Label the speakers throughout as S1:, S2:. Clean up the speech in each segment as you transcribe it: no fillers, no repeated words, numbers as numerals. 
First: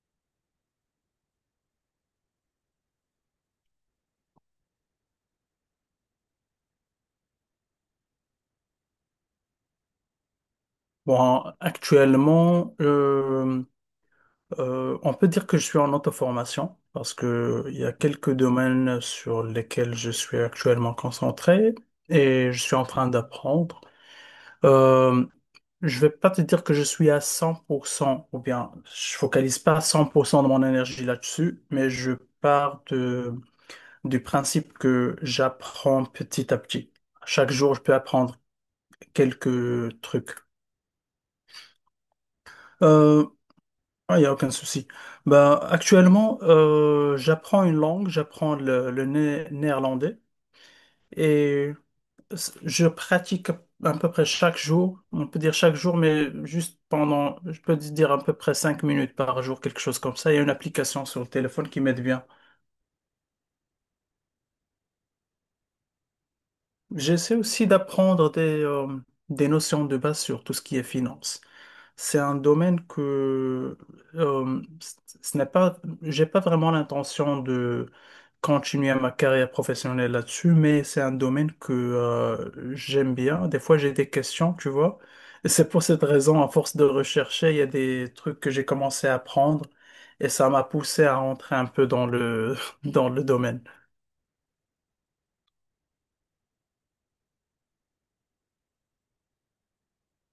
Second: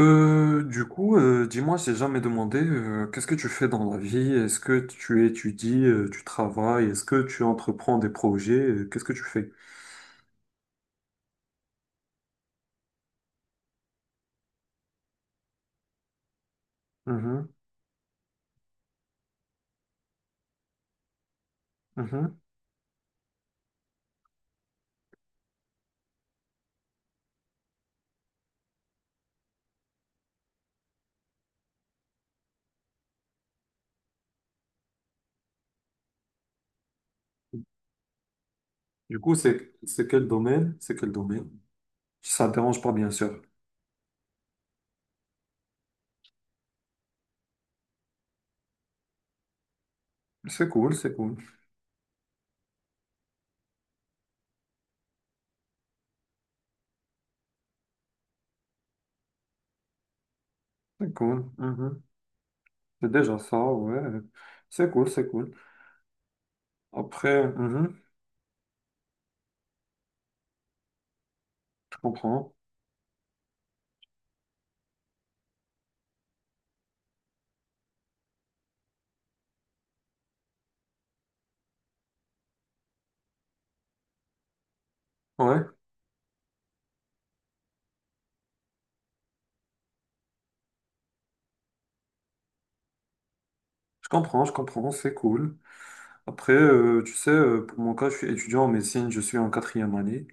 S1: Dis-moi, j'ai jamais demandé, qu'est-ce que tu fais dans la vie? Est-ce que tu étudies, tu travailles? Est-ce que tu entreprends des projets? Qu'est-ce que tu fais?
S2: Bon, actuellement, on peut dire que je suis en auto-formation parce
S1: Mhm,
S2: que il y a quelques domaines sur lesquels je suis actuellement concentré
S1: mhm.
S2: et je suis en train d'apprendre. Euh, je vais pas te dire que je suis à 100% ou bien je focalise pas 100% de mon énergie là-dessus, mais je pars de, du principe que j'apprends petit à petit. Chaque jour, je peux apprendre
S1: Du coup, c'est
S2: quelques
S1: c'est quel
S2: trucs.
S1: domaine? C'est quel domaine? Si ça te dérange pas, bien
S2: Euh,
S1: sûr.
S2: Ah, il n'y a aucun souci. Ben, actuellement, j'apprends une langue, j'apprends le néerlandais
S1: C'est cool, c'est cool,
S2: et je pratique à peu près chaque jour, on peut dire chaque jour, mais juste pendant, je peux dire à peu près 5 minutes par jour, quelque chose comme ça. Il y a une application
S1: c'est
S2: sur le
S1: cool.
S2: téléphone qui
S1: Mhm.
S2: m'aide bien.
S1: C'est déjà ça, ouais. C'est cool, c'est cool.
S2: J'essaie
S1: Après,
S2: aussi
S1: mhm,
S2: d'apprendre des notions de base sur tout ce qui est finance.
S1: je
S2: C'est un
S1: comprends.
S2: domaine que euh, c- ce n'est pas, j'ai pas vraiment l'intention de continuer ma carrière professionnelle là-dessus, mais c'est un domaine que j'aime bien. Des fois, j'ai des questions, tu vois. Et
S1: Ouais,
S2: c'est pour cette raison, à force de rechercher, il y a des trucs que j'ai commencé à apprendre et ça m'a poussé à rentrer un peu dans le dans le domaine.
S1: je comprends, c'est cool. Après, tu sais, pour mon cas, je suis étudiant en médecine, je suis en 4e année.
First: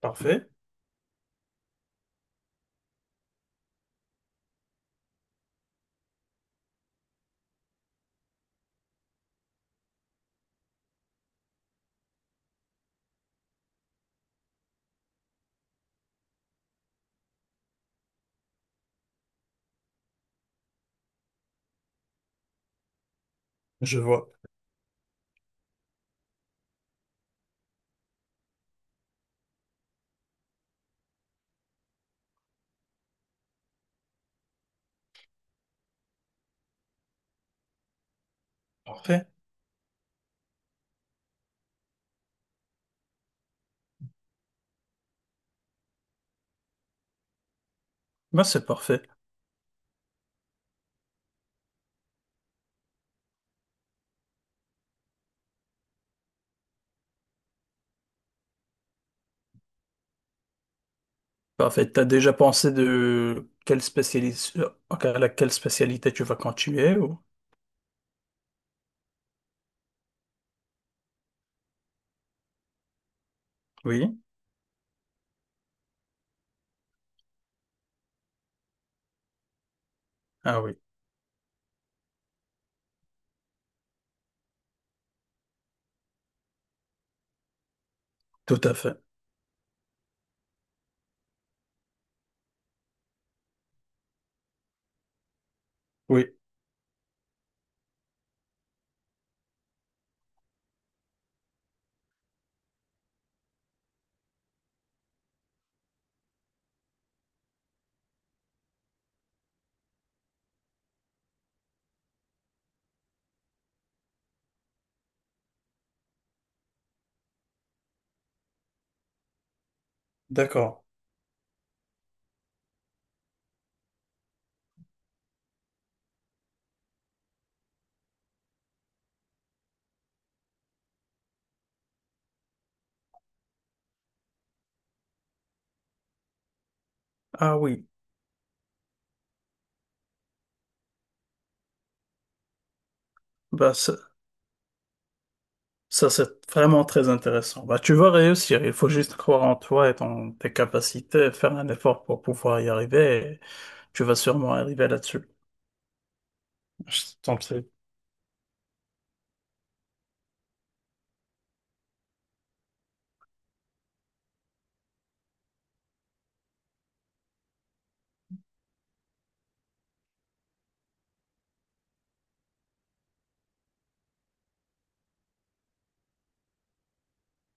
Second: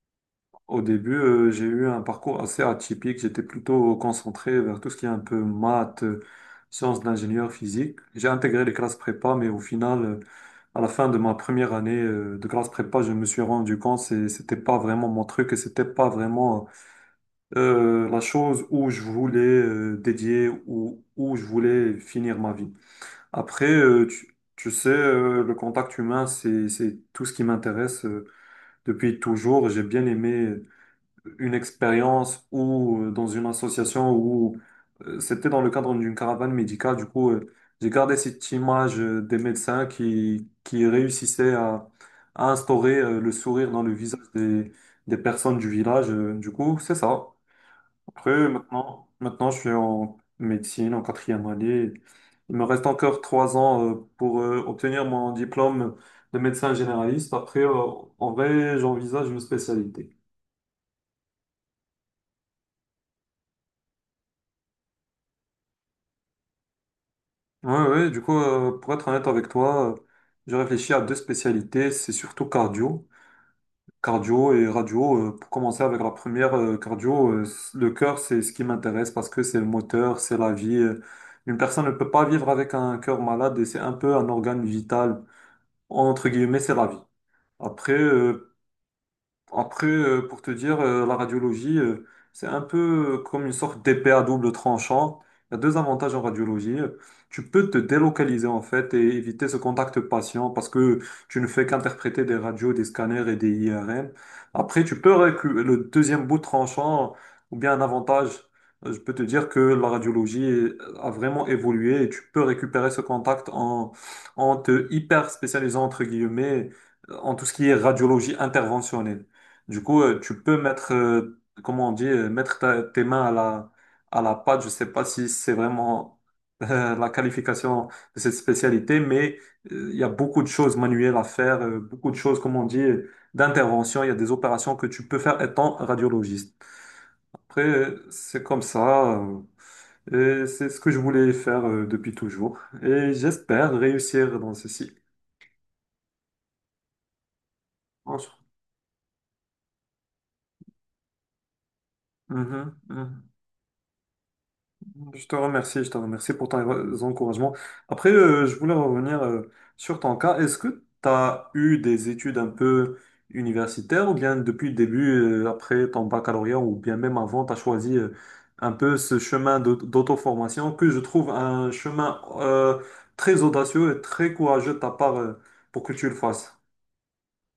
S2: Parfait,
S1: Au début, j'ai eu un parcours assez atypique. J'étais plutôt concentré vers tout ce qui est un peu maths, sciences d'ingénieur physique. J'ai intégré les classes prépa, mais au final, à la fin de ma 1re année de classe prépa, je me suis rendu compte que c'était pas vraiment mon truc et c'était pas vraiment la chose où je voulais dédier ou où je voulais finir ma vie. Après,
S2: je vois.
S1: tu sais, le contact humain, c'est tout ce qui m'intéresse depuis toujours. J'ai bien aimé une expérience ou dans une association où c'était dans le cadre d'une caravane médicale. Du coup, j'ai gardé cette image
S2: Parfait.
S1: des médecins qui réussissaient à instaurer le sourire dans le visage des personnes du village. Du coup, c'est ça.
S2: Ben,
S1: Après,
S2: c'est parfait.
S1: maintenant, je suis en médecine, en 4e année. Il me reste encore 3 ans pour obtenir mon diplôme de médecin généraliste. Après, en vrai, j'envisage une spécialité.
S2: Parfait. T'as déjà pensé de quelle spécialité, à laquelle spécialité tu vas continuer ou...
S1: Ouais, ouais, du coup, pour être honnête avec toi, j'ai réfléchi à 2 spécialités, c'est surtout
S2: Oui.
S1: cardio et radio. Euh, pour commencer avec la première, le cœur, c'est ce qui m'intéresse parce que c'est le moteur, c'est la
S2: Ah
S1: vie.
S2: oui,
S1: Une personne ne peut pas vivre avec un cœur malade et c'est un peu un organe vital. Entre guillemets, c'est la vie. Après, euh,
S2: tout à fait.
S1: après, pour te dire, la radiologie, c'est un peu comme une sorte d'épée à double tranchant. Il y a 2 avantages en
S2: Oui,
S1: radiologie. Tu peux te délocaliser en fait et éviter ce contact patient parce que tu ne fais qu'interpréter des radios, des scanners et des IRM. Après, le deuxième bout tranchant ou bien un avantage. Je peux te dire que a vraiment évolué et tu peux récupérer ce contact en te hyper spécialisant entre guillemets en tout ce qui est radiologie interventionnelle. Du coup, tu peux
S2: d'accord.
S1: mettre, comment on dit, tes mains à à la pâte. Je sais pas si c'est vraiment la qualification de cette spécialité, mais il y a beaucoup de choses manuelles à faire, beaucoup de choses, comme on dit, d'intervention. Il y a des opérations que tu peux faire étant radiologiste.
S2: Ah
S1: Après,
S2: oui,
S1: c'est comme ça. Et c'est ce que je voulais faire depuis toujours. Et j'espère
S2: bah ça,
S1: réussir dans ceci.
S2: ça, c'est vraiment très intéressant. Bah tu vas
S1: Bonsoir.
S2: réussir. Il faut juste croire en toi et tes capacités, faire un effort pour pouvoir y
S1: Mhm,
S2: arriver,
S1: mhm.
S2: et tu vas sûrement arriver là-dessus.
S1: Je te remercie pour tes
S2: Je t'en
S1: encouragements.
S2: prie.
S1: Après, je voulais revenir sur ton cas. Est-ce que tu as eu des études un peu universitaires ou bien depuis le début, après ton baccalauréat ou bien même avant, tu as choisi un peu ce chemin d'auto-formation que je trouve un chemin très audacieux et très courageux de ta part pour que tu le fasses?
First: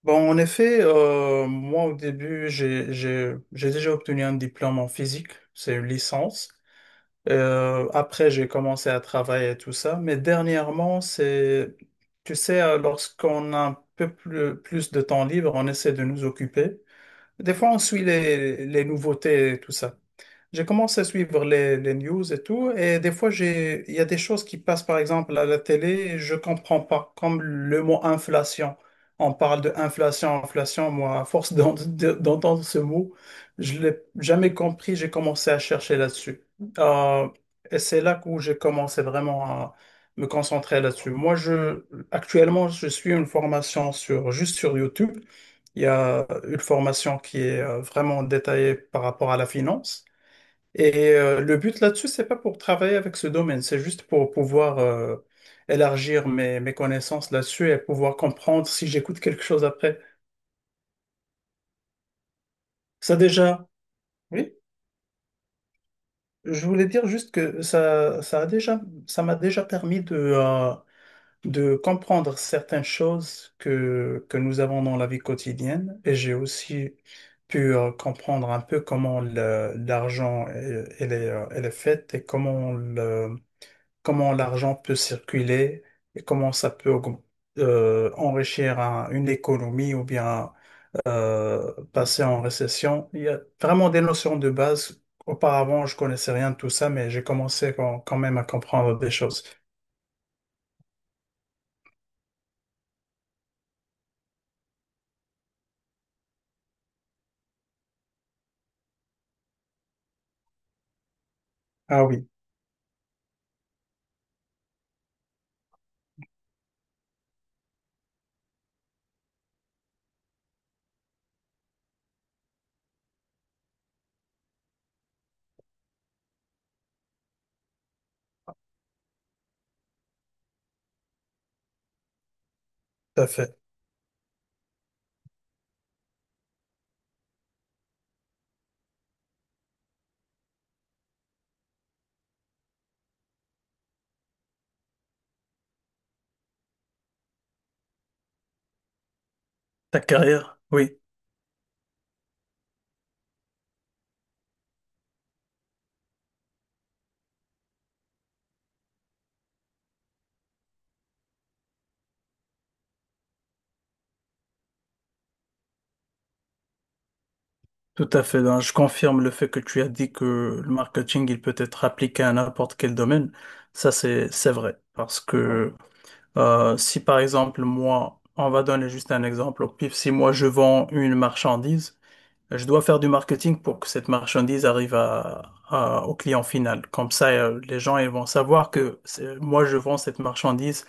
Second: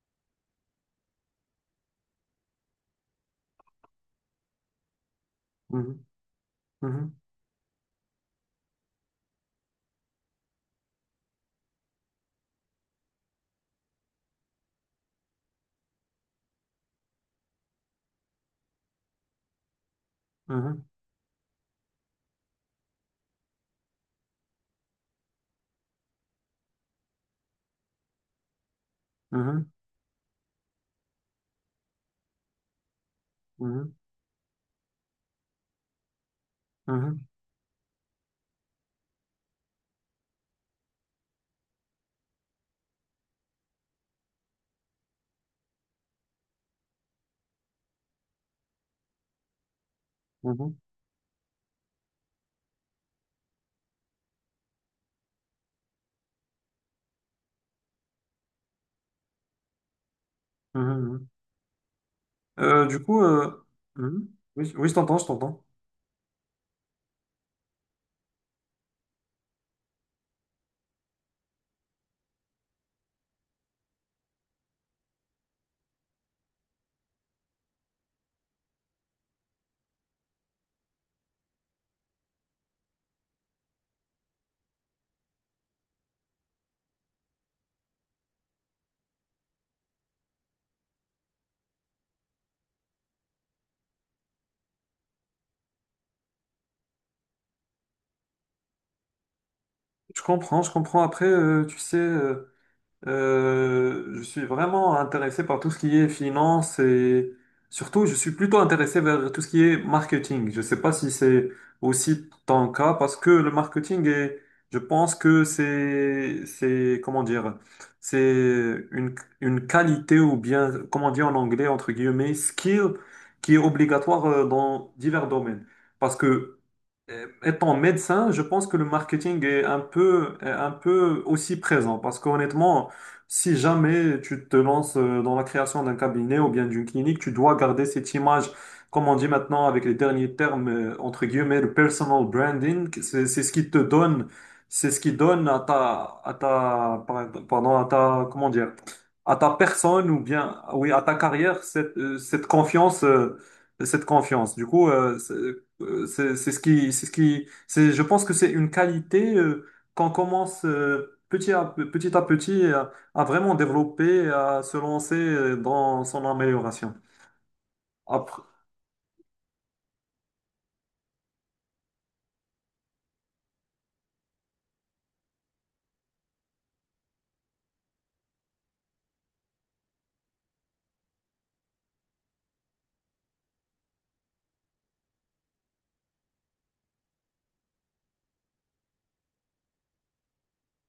S2: Bon, en effet, moi au début, j'ai déjà obtenu un diplôme en physique. C'est une
S1: Mhm,
S2: licence.
S1: mhm,
S2: Après, j'ai commencé à travailler et tout ça. Mais dernièrement, c'est, tu sais, lorsqu'on a un peu plus de temps libre, on essaie de nous occuper. Des fois, on suit les nouveautés et tout ça. J'ai
S1: mhm,
S2: commencé à suivre les news et tout, et des fois, j'ai, il y a des choses qui passent, par exemple, à la télé, je comprends pas, comme le mot inflation. On parle
S1: mhm,
S2: de inflation, inflation, moi, à force d'entendre ce mot, je
S1: mhm,
S2: l'ai jamais compris, j'ai commencé à chercher là-dessus.
S1: mhm,
S2: Euh, et c'est là où j'ai commencé vraiment à me concentrer là-dessus. Actuellement, je suis une formation sur, juste sur YouTube. Il y a une formation qui est vraiment détaillée par rapport à la finance.
S1: mhm,
S2: Et le but là-dessus, c'est pas pour travailler avec ce domaine, c'est juste pour pouvoir élargir mes connaissances là-dessus et pouvoir comprendre si j'écoute quelque chose après.
S1: mhm, mhm. Euh, du
S2: Ça
S1: coup, euh,
S2: déjà,
S1: mhm.
S2: oui,
S1: Oui, oui, je t'entends, je t'entends.
S2: je voulais dire juste que ça m'a déjà permis de comprendre certaines choses que nous avons dans la vie quotidienne. Et j'ai aussi pu comprendre un peu comment l'argent elle est faite et comment comment l'argent peut circuler et comment ça peut enrichir une économie ou bien passer en récession. Il y a vraiment des notions de base. Auparavant, je connaissais rien de tout ça, mais j'ai commencé quand même à comprendre des choses.
S1: Je comprends, je comprends. Après, je suis vraiment intéressé par tout ce qui est finance et surtout, je suis plutôt intéressé vers tout ce qui est marketing. Je ne sais pas si c'est
S2: Ah oui,
S1: aussi ton cas parce que le marketing est, je pense que c'est, comment dire, c'est une qualité ou bien, comment dire en anglais, entre guillemets, skill qui est obligatoire dans divers domaines. Parce que Étant médecin, je pense que le marketing est un peu aussi présent parce qu'honnêtement,
S2: tout à
S1: si
S2: fait.
S1: jamais tu te lances dans la création d'un cabinet ou bien d'une clinique, tu dois garder cette image, comme on dit maintenant avec les derniers termes, entre guillemets, le personal branding, c'est ce qui te donne, c'est ce qui donne à ta, pardon, à ta, comment dire, à ta
S2: Ta
S1: personne ou
S2: carrière,
S1: bien, oui,
S2: oui,
S1: à ta carrière, cette confiance, cette confiance. Du coup, c'est ce qui, c'est, je pense que c'est une qualité qu'on commence petit à petit à petit vraiment développer, à se lancer dans son amélioration.
S2: tout à fait,
S1: Après,
S2: hein. Je confirme le fait que tu as dit que le marketing, il peut être appliqué à n'importe quel domaine. Ça, c'est vrai. Parce que si par exemple, moi, on va donner juste un exemple au pif, si moi je vends une marchandise, je dois faire du marketing pour que cette marchandise arrive au client final. Comme ça, les gens ils vont savoir que moi je vends cette marchandise,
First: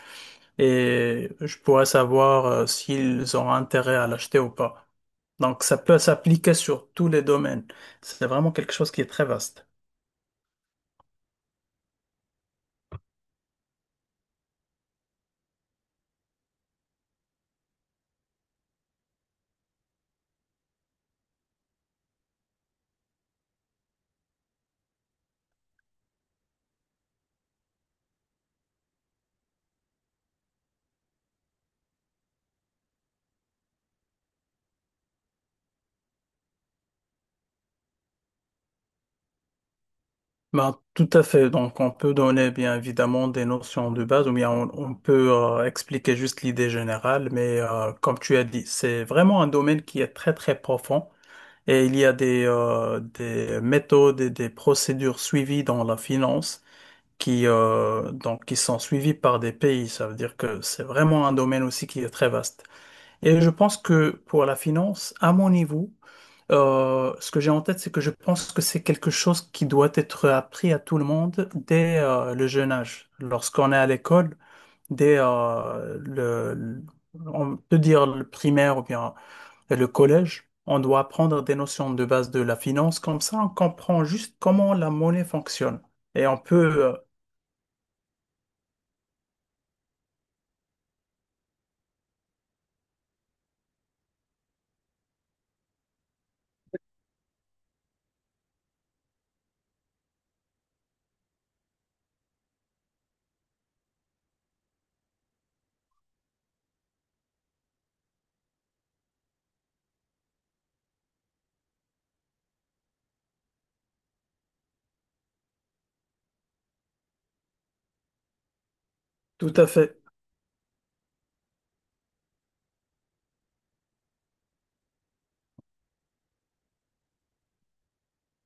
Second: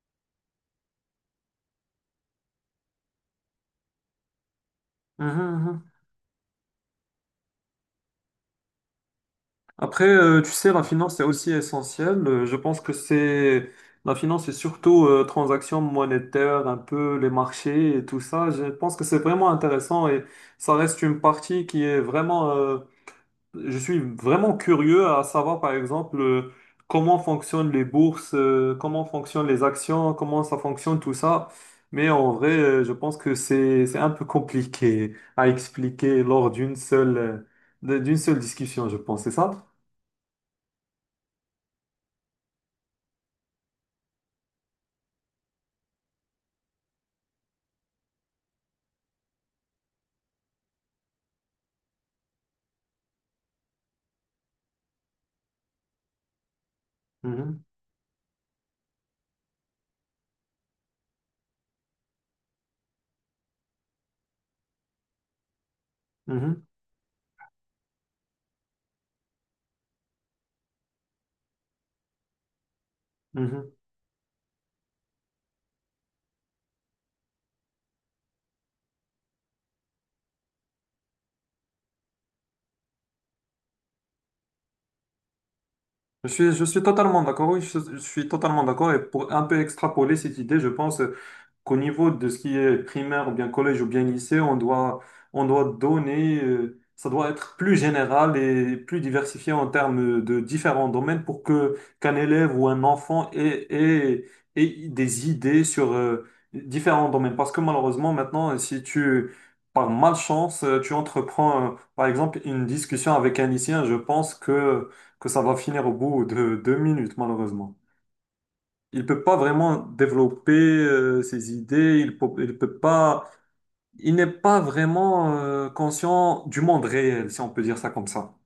S2: et je pourrais savoir s'ils ont intérêt à l'acheter ou pas.
S1: mhm,
S2: Donc ça
S1: mhm.
S2: peut s'appliquer sur tous les domaines. C'est vraiment quelque chose qui est très vaste.
S1: Après tu sais, la finance est aussi essentielle. Je pense que c'est la finance, c'est surtout transactions monétaires, un peu les marchés et tout ça. Je pense que c'est vraiment intéressant et ça reste une partie qui est vraiment. Je suis vraiment curieux à savoir, par exemple, comment fonctionnent les bourses, comment fonctionnent les actions, comment ça fonctionne tout ça. Mais en vrai, je pense que c'est un peu compliqué à expliquer lors d'une seule discussion, je pense. C'est ça?
S2: Ben, tout à fait. Donc, on peut donner bien évidemment des notions de base ou bien on peut expliquer juste l'idée générale, mais comme tu as dit, c'est vraiment un domaine qui est très très profond, et il y a des méthodes et des procédures suivies dans la finance
S1: Mhm,
S2: qui sont suivies par des pays. Ça veut dire que c'est vraiment un domaine aussi qui est très vaste. Et je pense que pour la finance, à mon niveau,
S1: mhm,
S2: ce que j'ai en tête, c'est que je pense que c'est quelque chose qui doit être appris à tout le monde dès le jeune âge. Lorsqu'on
S1: mhm.
S2: est à l'école, dès on peut dire le primaire ou bien le collège, on doit apprendre des notions de base de la finance. Comme ça, on comprend juste comment la monnaie fonctionne. Et on
S1: Je suis
S2: peut
S1: totalement d'accord, oui, je suis totalement d'accord. Et pour un peu extrapoler cette idée, je pense qu'au niveau de ce qui est primaire, ou bien collège, ou bien lycée, on doit donner, ça doit être plus général et plus diversifié en termes de différents domaines pour que qu'un élève ou un enfant ait des idées sur différents domaines. Parce que malheureusement, maintenant, si tu, par malchance, tu entreprends, par exemple, une discussion avec un lycéen, je pense que ça va finir au bout de 2 minutes, malheureusement. Il peut pas
S2: tout à
S1: vraiment
S2: fait,
S1: développer ses idées, il peut pas, il n'est pas vraiment conscient du monde réel, si on peut dire ça comme ça.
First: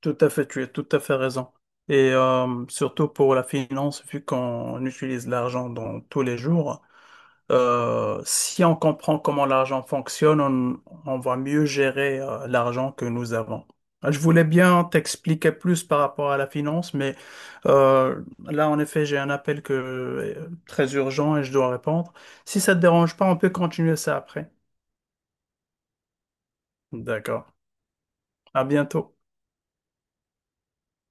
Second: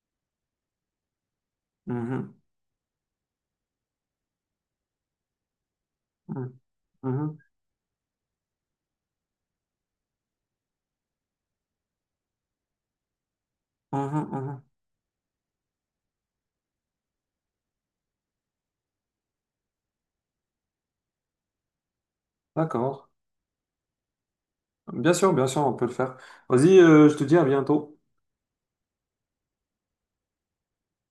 S2: tout à fait, tu as tout à fait raison. Et
S1: Mhm,
S2: surtout pour la finance, vu qu'on utilise l'argent dans tous les
S1: mhm,
S2: jours.
S1: mhm,
S2: Si on comprend comment l'argent fonctionne, on va mieux gérer l'argent que nous avons.
S1: mhm,
S2: Je voulais
S1: mhm.
S2: bien t'expliquer plus par rapport à la finance, mais là, en effet, j'ai un appel très urgent et je dois répondre. Si ça te
S1: D'accord.
S2: dérange pas, on peut continuer ça après.
S1: Bien sûr, on peut le faire. Vas-y, je te dis à
S2: D'accord.
S1: bientôt.
S2: À bientôt.